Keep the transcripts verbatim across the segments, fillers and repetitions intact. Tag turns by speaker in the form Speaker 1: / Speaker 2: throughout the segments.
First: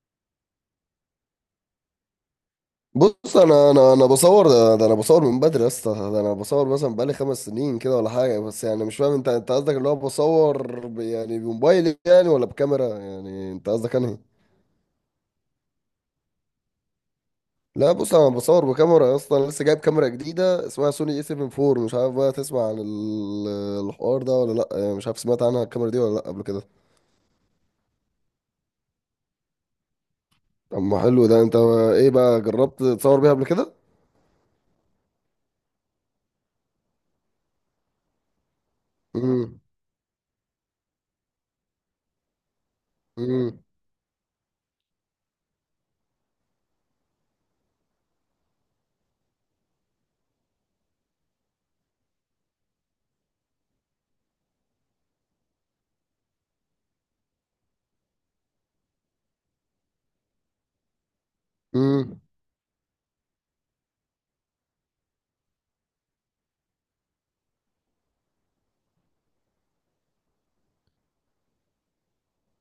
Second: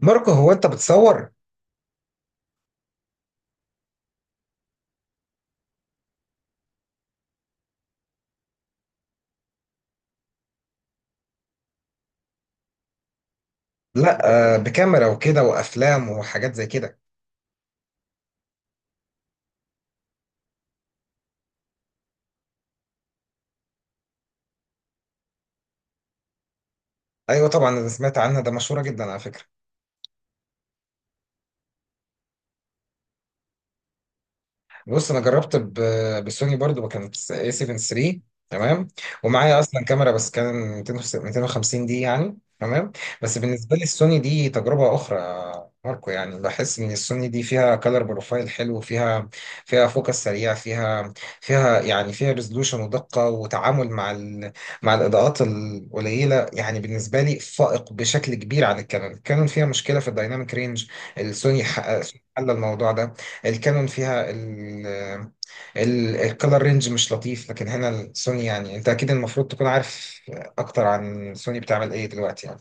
Speaker 1: ماركو هو انت بتصور؟
Speaker 2: بص، انا انا انا بصور ده, ده. انا بصور من بدري يا اسطى. ده انا بصور مثلا بقالي خمس سنين كده ولا حاجه. بس يعني مش فاهم، انت انت قصدك اللي هو بصور ب- يعني بموبايلي يعني، ولا بكاميرا؟ يعني انت قصدك انهي؟
Speaker 1: لا. آه، بكاميرا وكده وافلام وحاجات زي كده.
Speaker 2: لا، بص انا بصور بكاميرا يا اسطى. انا لسه جايب كاميرا جديده اسمها سوني اي اربعه وسبعين. مش عارف بقى تسمع عن ال- الحوار ده ولا لا؟ يعني مش عارف، سمعت عنها الكاميرا دي ولا لا قبل كده؟
Speaker 1: ايوه طبعا انا سمعت عنها، ده مشهوره جدا على فكره.
Speaker 2: اما حلو ده انت. ايه بقى، جربت تصور بيها قبل كده؟
Speaker 1: بص انا جربت ب- بالسوني برضو، ما كانت اي سبعه تلاته؟ تمام. ومعايا
Speaker 2: امم.
Speaker 1: اصلا كاميرا بس كان ميتين ميتين وخمسين، دي يعني تمام. بس بالنسبه لي السوني دي تجربه اخرى يا ماركو، يعني بحس ان السوني دي فيها كلر بروفايل حلو، فيها فيها فوكس سريع، فيها فيها يعني فيها ريزولوشن ودقه وتعامل مع ال... مع الاضاءات القليله، يعني بالنسبه لي فائق بشكل كبير عن الكانون. الكانون فيها مشكله في الدايناميك رينج، السوني حقق-
Speaker 2: امم.
Speaker 1: حل الموضوع ده. الكانون فيها ال ال الكالر رينج مش لطيف، لكن هنا السوني، يعني انت اكيد المفروض تكون عارف اكتر عن سوني بتعمل ايه دلوقتي يعني.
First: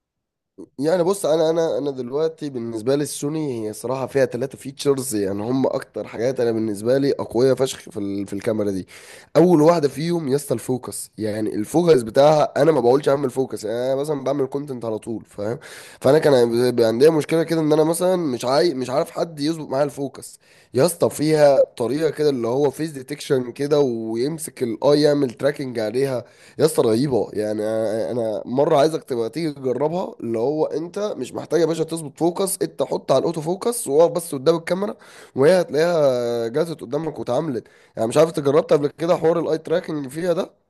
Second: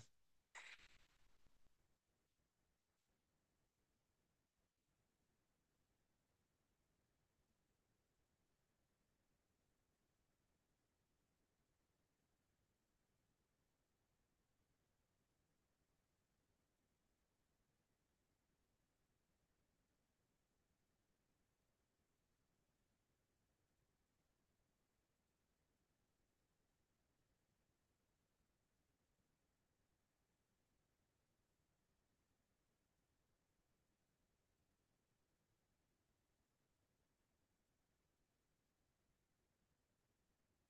Speaker 2: يعني بص، انا انا انا دلوقتي بالنسبه لي السوني هي صراحه فيها ثلاثه فيتشرز، يعني هم اكتر حاجات انا بالنسبه لي اقويه فشخ في ال- في الكاميرا دي. اول واحده فيهم يا اسطى الفوكس. يعني الفوكس بتاعها، انا ما بقولش اعمل فوكس يعني، انا مثلا بعمل كونتنت على طول فاهم. فانا كان بيبقى عندي مشكله كده ان انا مثلا مش عاي... مش عارف حد يظبط معايا الفوكس. يا اسطى فيها طريقه كده اللي هو فيس ديتكشن، كده ويمسك الاي يعمل تراكنج عليها. يا اسطى رهيبه. يعني انا أنا مره عايزك تبقى تيجي تجربها. اللي هو انت مش محتاج يا باشا تظبط فوكس، انت حط على الاوتو فوكس، وقف بس قدام الكاميرا وهي هتلاقيها جات قدامك واتعاملت. يعني مش عارف، انت جربت قبل كده حوار الاي تراكنج فيها ده؟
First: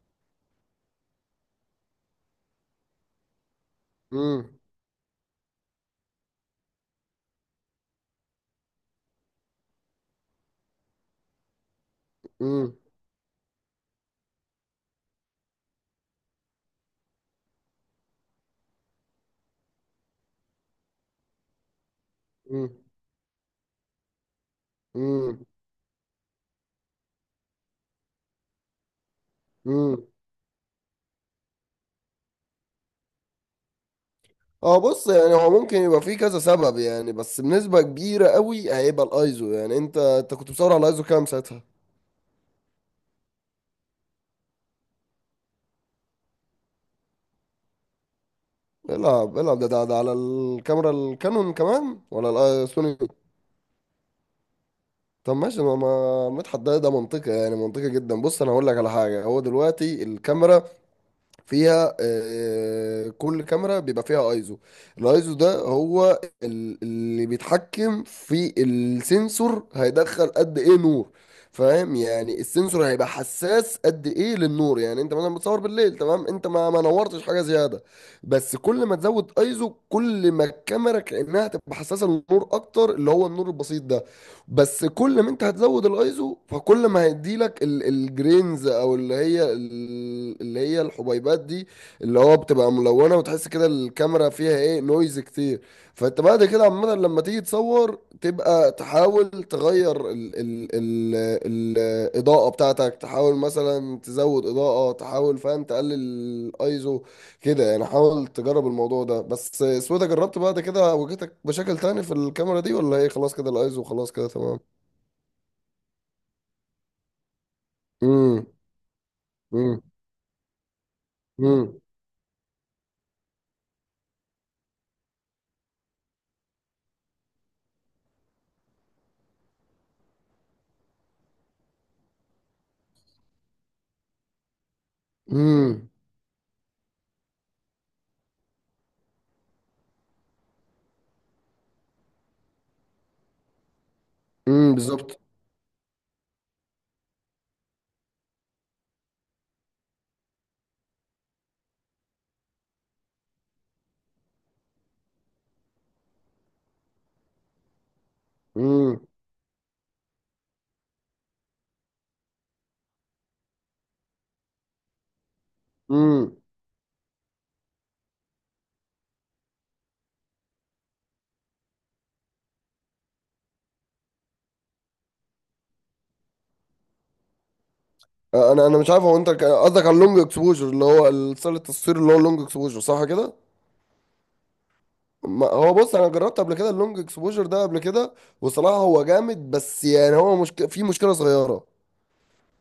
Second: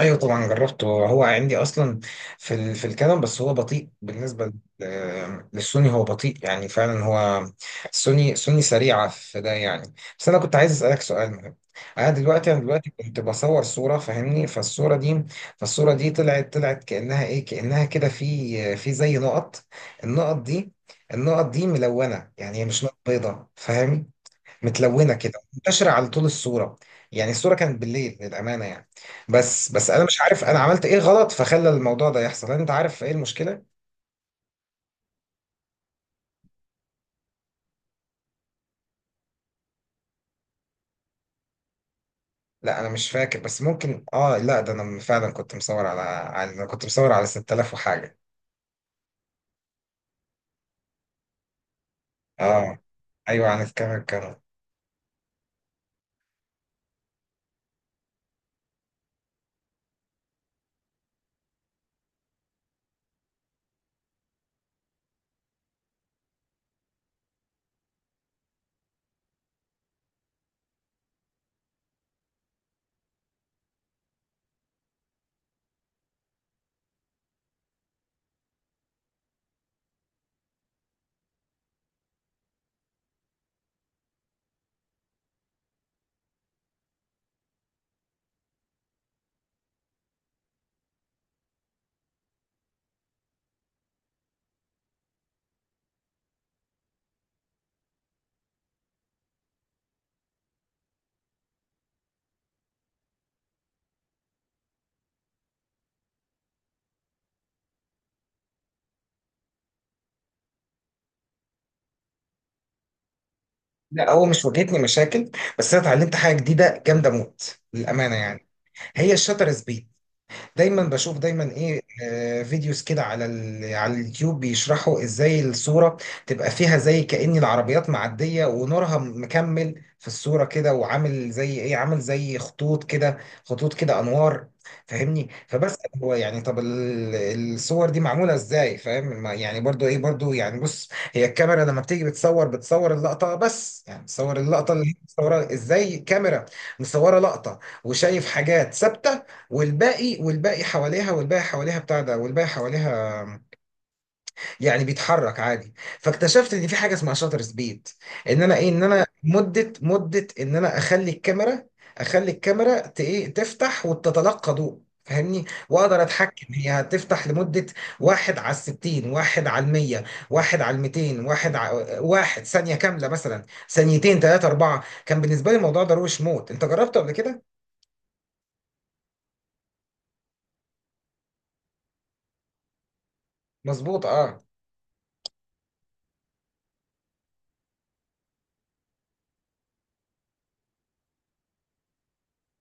Speaker 1: ايوه طبعا جربته، هو عندي اصلا في ال... في الكلام، بس هو بطيء
Speaker 2: امم.
Speaker 1: بالنسبه لل- للسوني، هو بطيء يعني، فعلا هو. سوني سوني سريعه في ده يعني. بس انا كنت عايز اسالك سؤال مهم. انا دلوقتي انا
Speaker 2: امم.
Speaker 1: دلوقتي كنت بصور صوره، فاهمني؟ فالصوره دي فالصوره دي طلعت طلعت كانها ايه، كانها كده في في زي نقط. النقط دي النقط دي ملونه، يعني هي
Speaker 2: امم.
Speaker 1: مش نقط بيضاء، فاهم؟ متلونه كده،
Speaker 2: امم.
Speaker 1: منتشره على طول الصوره. يعني الصوره كانت بالليل للامانه يعني. بس بس انا
Speaker 2: امم.
Speaker 1: مش عارف انا عملت ايه غلط فخلى الموضوع ده يحصل، انت عارف ايه المشكله؟
Speaker 2: اه، بص، يعني هو ممكن يبقى فيه كذا سبب، يعني بس بنسبه كبيره قوي هيبقى الايزو. يعني انت انت كنت بتصور على الايزو كام ساعتها؟
Speaker 1: لا انا مش فاكر، بس ممكن، اه لا، ده انا فعلا كنت مصور على على انا كنت مصور على سته الاف وحاجه.
Speaker 2: العب العب ده ده, ده على الكاميرا الكانون كمان ولا
Speaker 1: اه
Speaker 2: السوني؟
Speaker 1: ايوه عن الكاميرا الكاميرا.
Speaker 2: طب ماشي، ما ما مدحت، ده ده منطقي يعني منطقي جدا. بص انا هقول لك على حاجه. هو دلوقتي الكاميرا فيها آه، آه، كل كاميرا بيبقى فيها ايزو. الايزو ده هو ال- اللي بيتحكم في السنسور هيدخل قد ايه نور، فاهم؟ يعني السنسور هيبقى حساس قد ايه للنور. يعني انت مثلا بتصور بالليل، تمام، انت ما ما نورتش حاجه زياده. بس كل ما تزود ايزو كل ما الكاميرا كانها تبقى حساسه للنور اكتر، اللي هو النور البسيط ده. بس كل ما انت هتزود الايزو فكل ما هيديلك ال- الجرينز، او اللي هي ال- اللي هي الحبيبات دي، اللي هو بتبقى ملونه، وتحس كده الكاميرا فيها ايه، نويز كتير. فانت بعد كده عامه لما تيجي تصور تبقى تحاول تغير ال ال ال الاضاءه بتاعتك، تحاول مثلا تزود اضاءه، تحاول فاهم تقلل الايزو كده يعني. حاول تجرب الموضوع ده بس. سويدة، جربت بعد كده واجهتك مشاكل تاني في الكاميرا دي ولا ايه، خلاص كده الايزو
Speaker 1: لا
Speaker 2: وخلاص
Speaker 1: هو
Speaker 2: كده
Speaker 1: مش
Speaker 2: تمام؟
Speaker 1: واجهتني مشاكل، بس انا اتعلمت حاجه جديده جامده موت للامانه
Speaker 2: امم.
Speaker 1: يعني، هي الشاتر
Speaker 2: امم.
Speaker 1: سبيد. دايما بشوف دايما ايه
Speaker 2: امم.
Speaker 1: آه، فيديوز كده على ال... على اليوتيوب بيشرحوا ازاي الصورة تبقى فيها زي كأن العربيات معدية ونورها مكمل في الصورة كده، وعامل زي ايه، عامل زي خطوط كده، خطوط كده انوار، فاهمني؟ فبس
Speaker 2: امم.
Speaker 1: هو يعني طب ال- الصور دي معمولة ازاي فاهم؟ ما- يعني برضو ايه برضو، يعني بص هي الكاميرا لما بتيجي بتصور، بتصور اللقطة، بس يعني بتصور اللقطة
Speaker 2: امم
Speaker 1: اللي هي
Speaker 2: بالظبط.
Speaker 1: متصورة ازاي، كاميرا مصورة لقطة وشايف حاجات ثابتة، والباقي والباقي حواليها والباقي حواليها بتاع ده والباقي حواليها يعني بيتحرك عادي. فاكتشفت ان في حاجه اسمها شاتر سبيد، ان انا ايه، ان انا
Speaker 2: امم.
Speaker 1: مده مده ان انا اخلي الكاميرا، اخلي الكاميرا ت- ايه تفتح وتتلقى ضوء، فاهمني؟ واقدر
Speaker 2: امم.
Speaker 1: اتحكم هي هتفتح لمده، واحد على الستين، واحد على المية، واحد على الميتين، واحد على واحد ثانيه كامله مثلا، ثانيتين ثلاثه اربعه. كان بالنسبه لي الموضوع ده روش موت، انت جربته قبل كده؟
Speaker 2: انا انا مش عارف، هو انت ك- قصدك على اللونج اكسبوجر اللي هو الستايل التصوير، اللي هو اللونج اكسبوجر صح كده؟
Speaker 1: مظبوط اه.
Speaker 2: ما- هو بص انا جربت قبل كده اللونج اكسبوجر ده قبل كده، وصراحة هو جامد. بس يعني هو مشك... في مشكلة صغيرة.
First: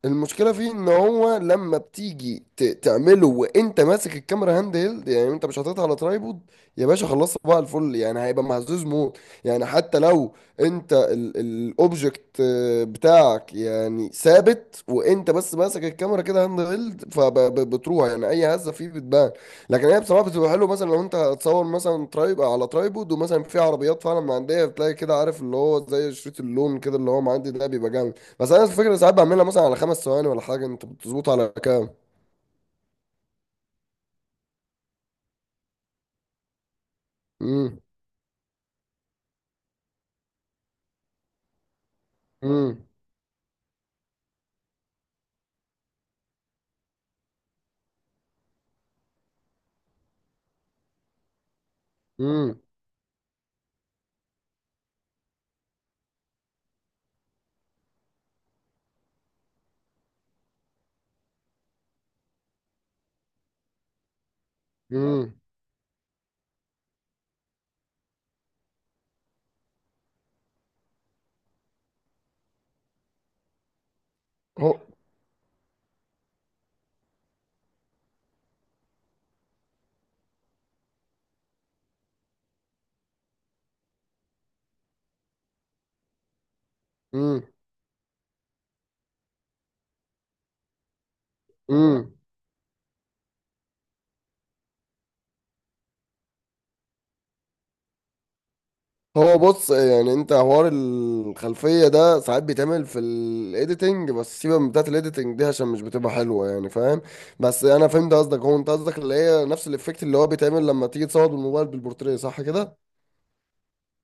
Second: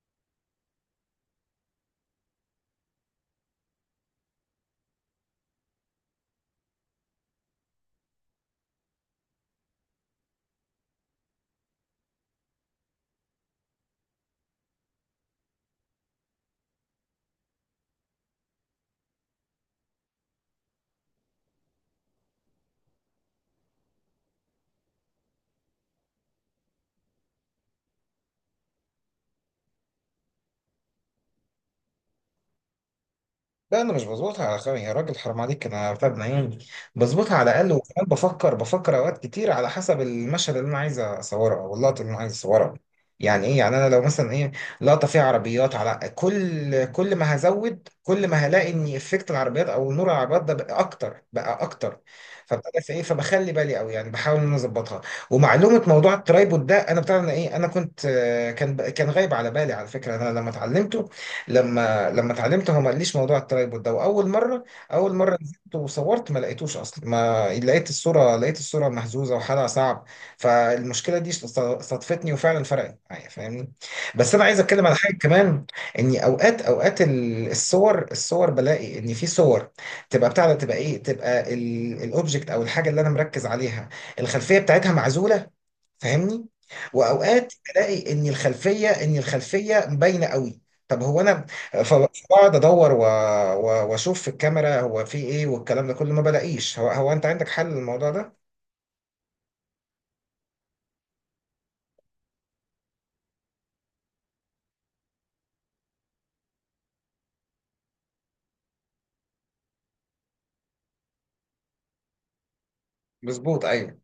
Speaker 2: المشكله فيه ان هو لما بتيجي ت- تعمله وانت ماسك الكاميرا هاند هيلد، يعني انت مش حاططها على ترايبود يا باشا، خلصت بقى الفل يعني، هيبقى مهزوز موت. يعني حتى لو انت الاوبجكت بتاعك يعني ثابت، وانت بس ماسك الكاميرا كده هاند هيلد، فبتروح يعني اي هزه فيه بتبان. لكن هي بصراحه بتبقى حلوه، مثلا لو انت هتصور مثلا ترايب على ترايبود ومثلا في عربيات فعلا معديه، بتلاقي كده عارف اللي هو زي شريط اللون كده اللي هو معدي ده، بيبقى جامد. بس انا الفكره ساعات بعملها مثلا على خمس ثواني ولا حاجه، انت بتظبط على كام؟
Speaker 1: لا انا مش بظبطها على خير يا راجل، حرام عليك، انا فاهم عيوني، بظبطها على الاقل.
Speaker 2: امم.
Speaker 1: وكمان بفكر بفكر اوقات كتير على حسب المشهد اللي انا عايز اصوره او اللقطه اللي انا عايز اصورها.
Speaker 2: امم.
Speaker 1: يعني ايه، يعني انا لو مثلا ايه، لقطه فيها عربيات، على كل، كل ما هزود كل ما هلاقي ان افكت العربيات او نور العربيات ده بقى اكتر بقى اكتر،
Speaker 2: امم.
Speaker 1: فابتدى في ايه، فبخلي بالي قوي يعني، بحاول ان انا اظبطها. ومعلومه موضوع الترايبود ده انا بتاع انا ايه، انا كنت آه، كان كان غايب على بالي على فكره. انا لما اتعلمته، لما لما اتعلمته هو ما قاليش موضوع الترايبود ده، واول مره، اول
Speaker 2: امم.
Speaker 1: مره نزلت وصورت ما لقيتوش اصلا، ما لقيت الصوره، لقيت الصوره مهزوزه وحالها صعب. فالمشكله دي صدفتني وفعلا فرقت معايا، فاهمني؟ بس انا عايز
Speaker 2: هو.
Speaker 1: اتكلم على حاجه كمان، اني اوقات اوقات ال- الصور، الصور بلاقي ان في صور تبقى بتاع ده، تبقى ايه، تبقى الاوبجكت او الحاجه اللي انا مركز عليها، الخلفيه بتاعتها معزوله، فاهمني؟
Speaker 2: امم.
Speaker 1: واوقات الاقي ان الخلفيه، ان الخلفيه باينه قوي. طب هو انا ف-
Speaker 2: امم.
Speaker 1: فبقعد ادور و- و- واشوف في الكاميرا هو في ايه، والكلام ده كله ما بلاقيش، هو هو انت عندك حل للموضوع ده؟
Speaker 2: هو بص يعني انت حوار الخلفيه ده ساعات بيتعمل في الايديتنج، بس سيبك من بتاعت الايديتنج دي عشان مش بتبقى حلوه يعني فاهم. بس انا فهمت قصدك. هو انت قصدك اللي هي نفس الافكت اللي هو بيتعمل لما تيجي تصور بالموبايل بالبورتريه صح كده؟
Speaker 1: مظبوط ايوه.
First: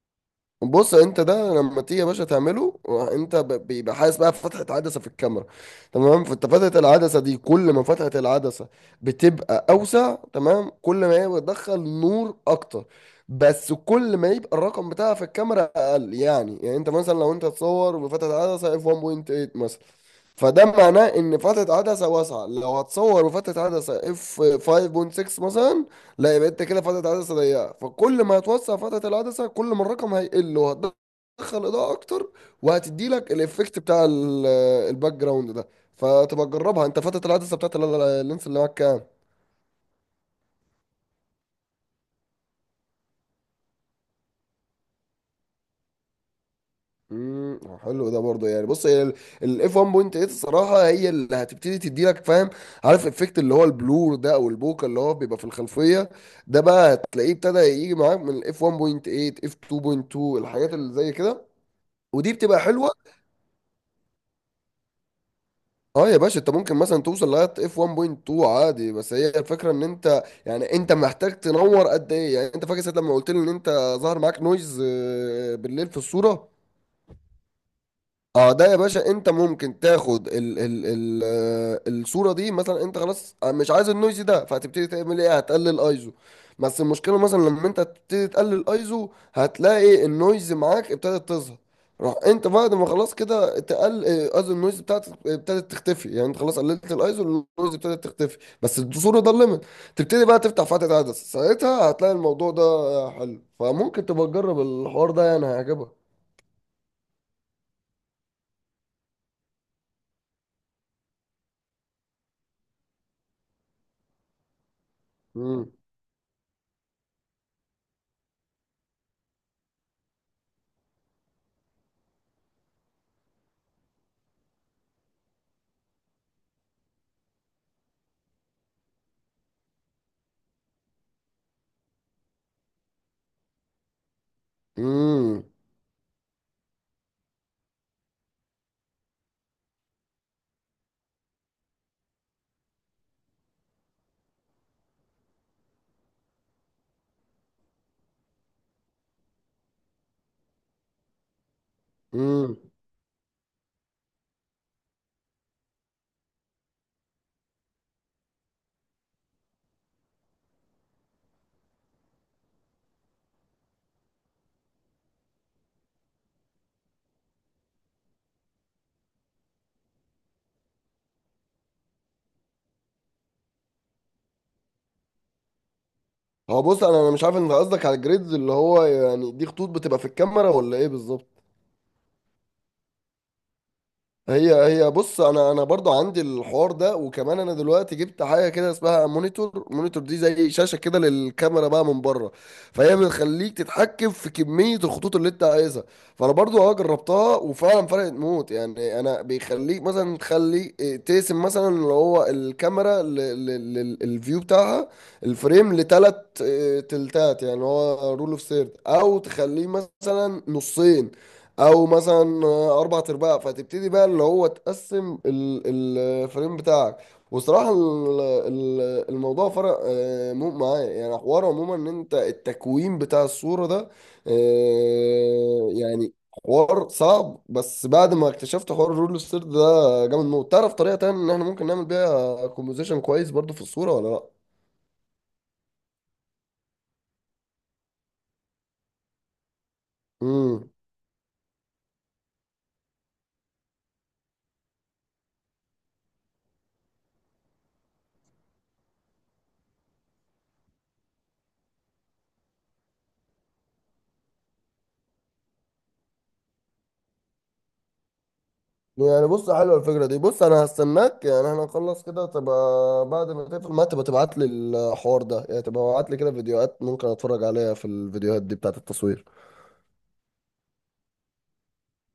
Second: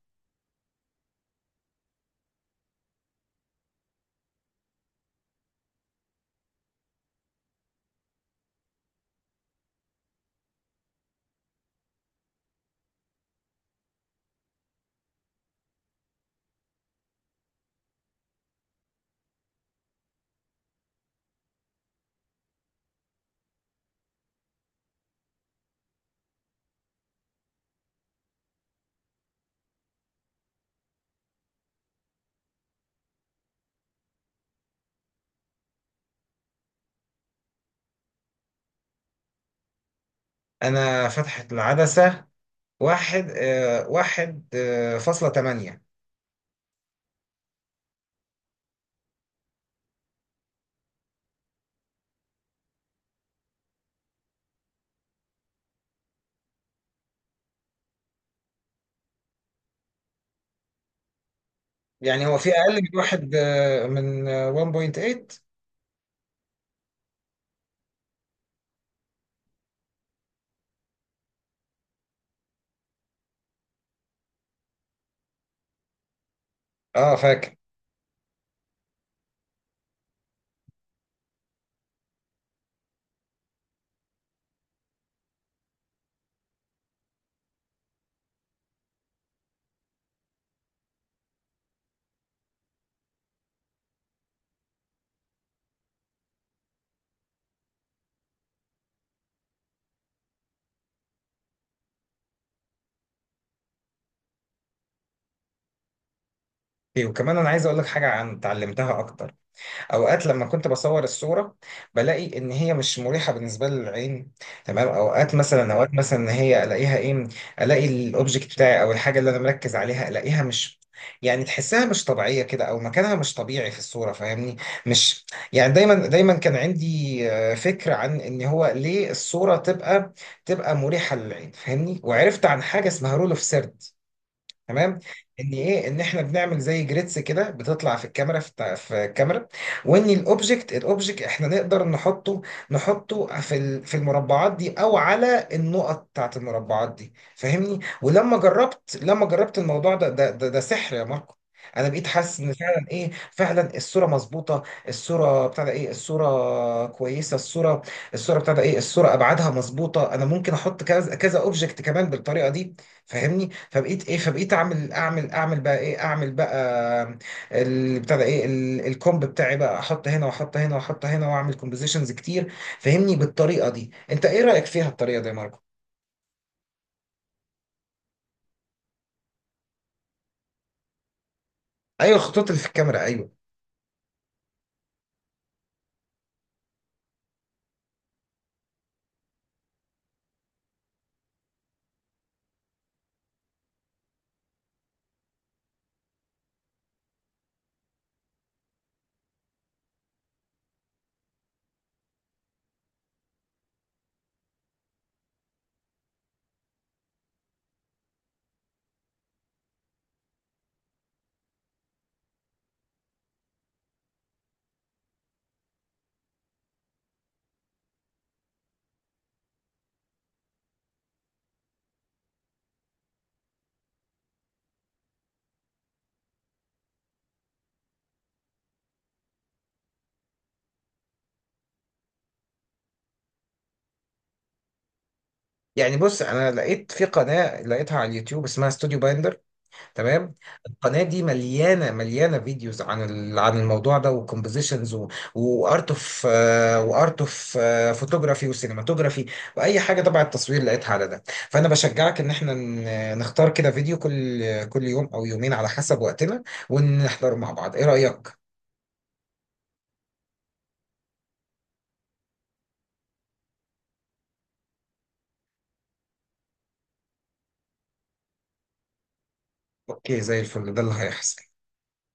Speaker 2: بص انت ده لما تيجي يا باشا تعمله، انت ب- بيبقى حاسس بقى فتحة عدسة في الكاميرا، تمام؟ فانت فتحة العدسة دي، كل ما فتحة العدسة بتبقى اوسع، تمام، كل ما هي بتدخل نور اكتر. بس كل ما يبقى الرقم بتاعها في الكاميرا اقل يعني يعني انت مثلا، لو انت تصور بفتحة عدسة اف واحد فاصله تمانيه مثلا، فده معناه ان فتحة عدسة واسعة. لو هتصور بفتحة عدسة اف خمسه فاصله سته مثلا، لا، يبقى انت كده فتره عدسه ضيقه. فكل ما هتوسع فتره العدسه كل ما الرقم هيقل، وهتدخل اضاءه اكتر، وهتدي لك الايفكت بتاع ال- الباك جراوند ده. فتبقى تجربها. انت فتره العدسه بتاعت ال- ال- اللينس اللي معاك كام؟
Speaker 1: انا فتحت العدسه، واحد آه، واحد آه، فاصلة تمانية.
Speaker 2: امم، حلو ده برضه. يعني بص هي الاف واحد فاصله تمانيه الصراحه هي اللي هتبتدي تدي لك فاهم، عارف الافكت اللي هو البلور ده او البوكا اللي هو بيبقى في الخلفيه. ده بقى هتلاقيه ابتدى يجي معاك من الاف واحد فاصله تمانيه اف اتنين فاصله اتنين، الحاجات اللي زي كده،
Speaker 1: يعني
Speaker 2: ودي
Speaker 1: هو في
Speaker 2: بتبقى
Speaker 1: اقل
Speaker 2: حلوه.
Speaker 1: من واحد، آه، من آه، واحد فاصله تمانيه؟
Speaker 2: اه، يا باشا انت ممكن مثلا توصل لغايه اف واحد فاصله اتنين عادي. بس هي الفكره ان انت يعني انت محتاج تنور قد ايه. يعني انت فاكر ساعه لما قلت لي ان انت ظهر معاك نويز آه، بالليل في الصوره؟
Speaker 1: اه فاكر.
Speaker 2: اه، ده يا باشا انت ممكن تاخد ال ال ال آه، الصوره دي مثلا، انت خلاص آه، مش عايز النويز ده فهتبتدي تعمل ايه، هتقلل ايزو. بس المشكله مثلا لما انت تبتدي تقلل ايزو، هتلاقي النويز معاك ابتدت تظهر. روح انت بعد ما خلاص كده تقل آه، قصدي النويز بتاعتك ابتدت تختفي، يعني انت خلاص قللت الايزو النويز ابتدت تختفي، بس الصوره ده الليميت. تبتدي بقى تفتح فتحه عدسه ساعتها، هتلاقي الموضوع ده حلو، فممكن تبقى تجرب الحوار ده يعني هيعجبك.
Speaker 1: إيه، وكمان انا عايز اقول لك حاجه عن اتعلمتها اكتر. اوقات لما كنت بصور الصوره بلاقي ان هي مش مريحه بالنسبه لي للعين، تمام؟ اوقات مثلا اه، اوقات مثلا ان هي الاقيها ايه، الاقي الاوبجكت بتاعي او الحاجه اللي انا مركز عليها الاقيها مش، يعني تحسها مش طبيعيه كده او مكانها مش طبيعي في الصوره، فاهمني؟ مش يعني، دايما دايما كان عندي آه، فكره عن ان هو ليه الصوره تبقى تبقى مريحه للعين، فاهمني؟ وعرفت عن حاجه اسمها رول اوف سيرد، تمام؟
Speaker 2: امم.
Speaker 1: ان ايه، ان احنا بنعمل زي جريدز كده بتطلع في الكاميرا في, الت- في الكاميرا، وان الاوبجكت الاوبجكت احنا نقدر نحطه نحطه في ال- في المربعات دي او على النقط بتاعت المربعات دي، فاهمني؟ ولما جربت، لما جربت الموضوع ده ده ده, ده سحر يا ماركو. انا بقيت حاسس ان
Speaker 2: امم.
Speaker 1: فعلا ايه، فعلا الصوره مظبوطه، الصوره بتاع ده ايه، الصوره كويسه، الصوره الصوره بتاع ده ايه، الصوره ابعادها مظبوطه، انا ممكن احط كذا كذا اوبجكت كمان بالطريقه دي، فاهمني؟ فبقيت ايه، فبقيت اعمل اعمل اعمل بقى ايه، اعمل بقى اللي بتاع ده ايه، ال- الكومب بتاعي، بقى احط هنا واحط هنا واحط هنا واعمل كومبوزيشنز كتير، فاهمني؟ بالطريقه دي انت ايه رايك فيها الطريقه دي يا ماركو؟
Speaker 2: هو بص انا انا مش عارف، انت قصدك على الجريدز اللي هو يعني دي خطوط بتبقى في الكاميرا، ولا ايه بالظبط؟
Speaker 1: ايوه الخطوط اللي في الكاميرا ايوه.
Speaker 2: هي هي بص انا انا برضو عندي الحوار ده. وكمان انا دلوقتي جبت حاجه كده اسمها مونيتور، مونيتور دي زي شاشه كده للكاميرا بقى من بره، فهي بتخليك تتحكم في كميه الخطوط اللي انت عايزها. فانا برضو اه جربتها وفعلا فرقت موت يعني. انا بيخليك مثلا تخلي إيه، تقسم مثلا اللي هو الكاميرا للفيو بتاعها الفريم لتلات إيه، تلتات، يعني هو رول اوف ثيرد، او تخليه مثلا نصين، او مثلا اربع ارباع. فتبتدي بقى اللي هو تقسم ال- الفريم بتاعك. وصراحة ال- ال- الموضوع فرق آه، مو- معايا يعني، حوار عموما ان انت التكوين بتاع الصورة ده آه، يعني حوار صعب، بس بعد ما اكتشفت حوار الرول ستير ده جامد موت. تعرف طريقة تانية ان احنا ممكن نعمل بيها كومبوزيشن كويس برضو في الصورة ولا؟
Speaker 1: يعني بص انا لقيت في قناه، لقيتها على اليوتيوب، اسمها ستوديو بايندر، تمام؟
Speaker 2: لا؟
Speaker 1: القناه دي مليانه مليانه فيديوز عن ال- عن الموضوع ده، وكومبوزيشنز وارت اوف وارت اوف فوتوغرافي وسينماتوجرافي واي حاجه تبع التصوير لقيتها على ده. فانا بشجعك ان احنا ن- نختار كده فيديو كل، كل يوم او يومين على حسب وقتنا، ونحضره مع بعض، ايه رايك؟
Speaker 2: يعني بص حلوه الفكره دي. بص انا هستناك يعني، احنا نخلص كده تبقى بعد ما تقفل ما تبقى تبعت لي الحوار ده، يعني تبقى تبعت لي كده فيديوهات ممكن اتفرج عليها، في الفيديوهات دي بتاعت التصوير.
Speaker 1: اوكي زي الفل، ده اللي هيحصل.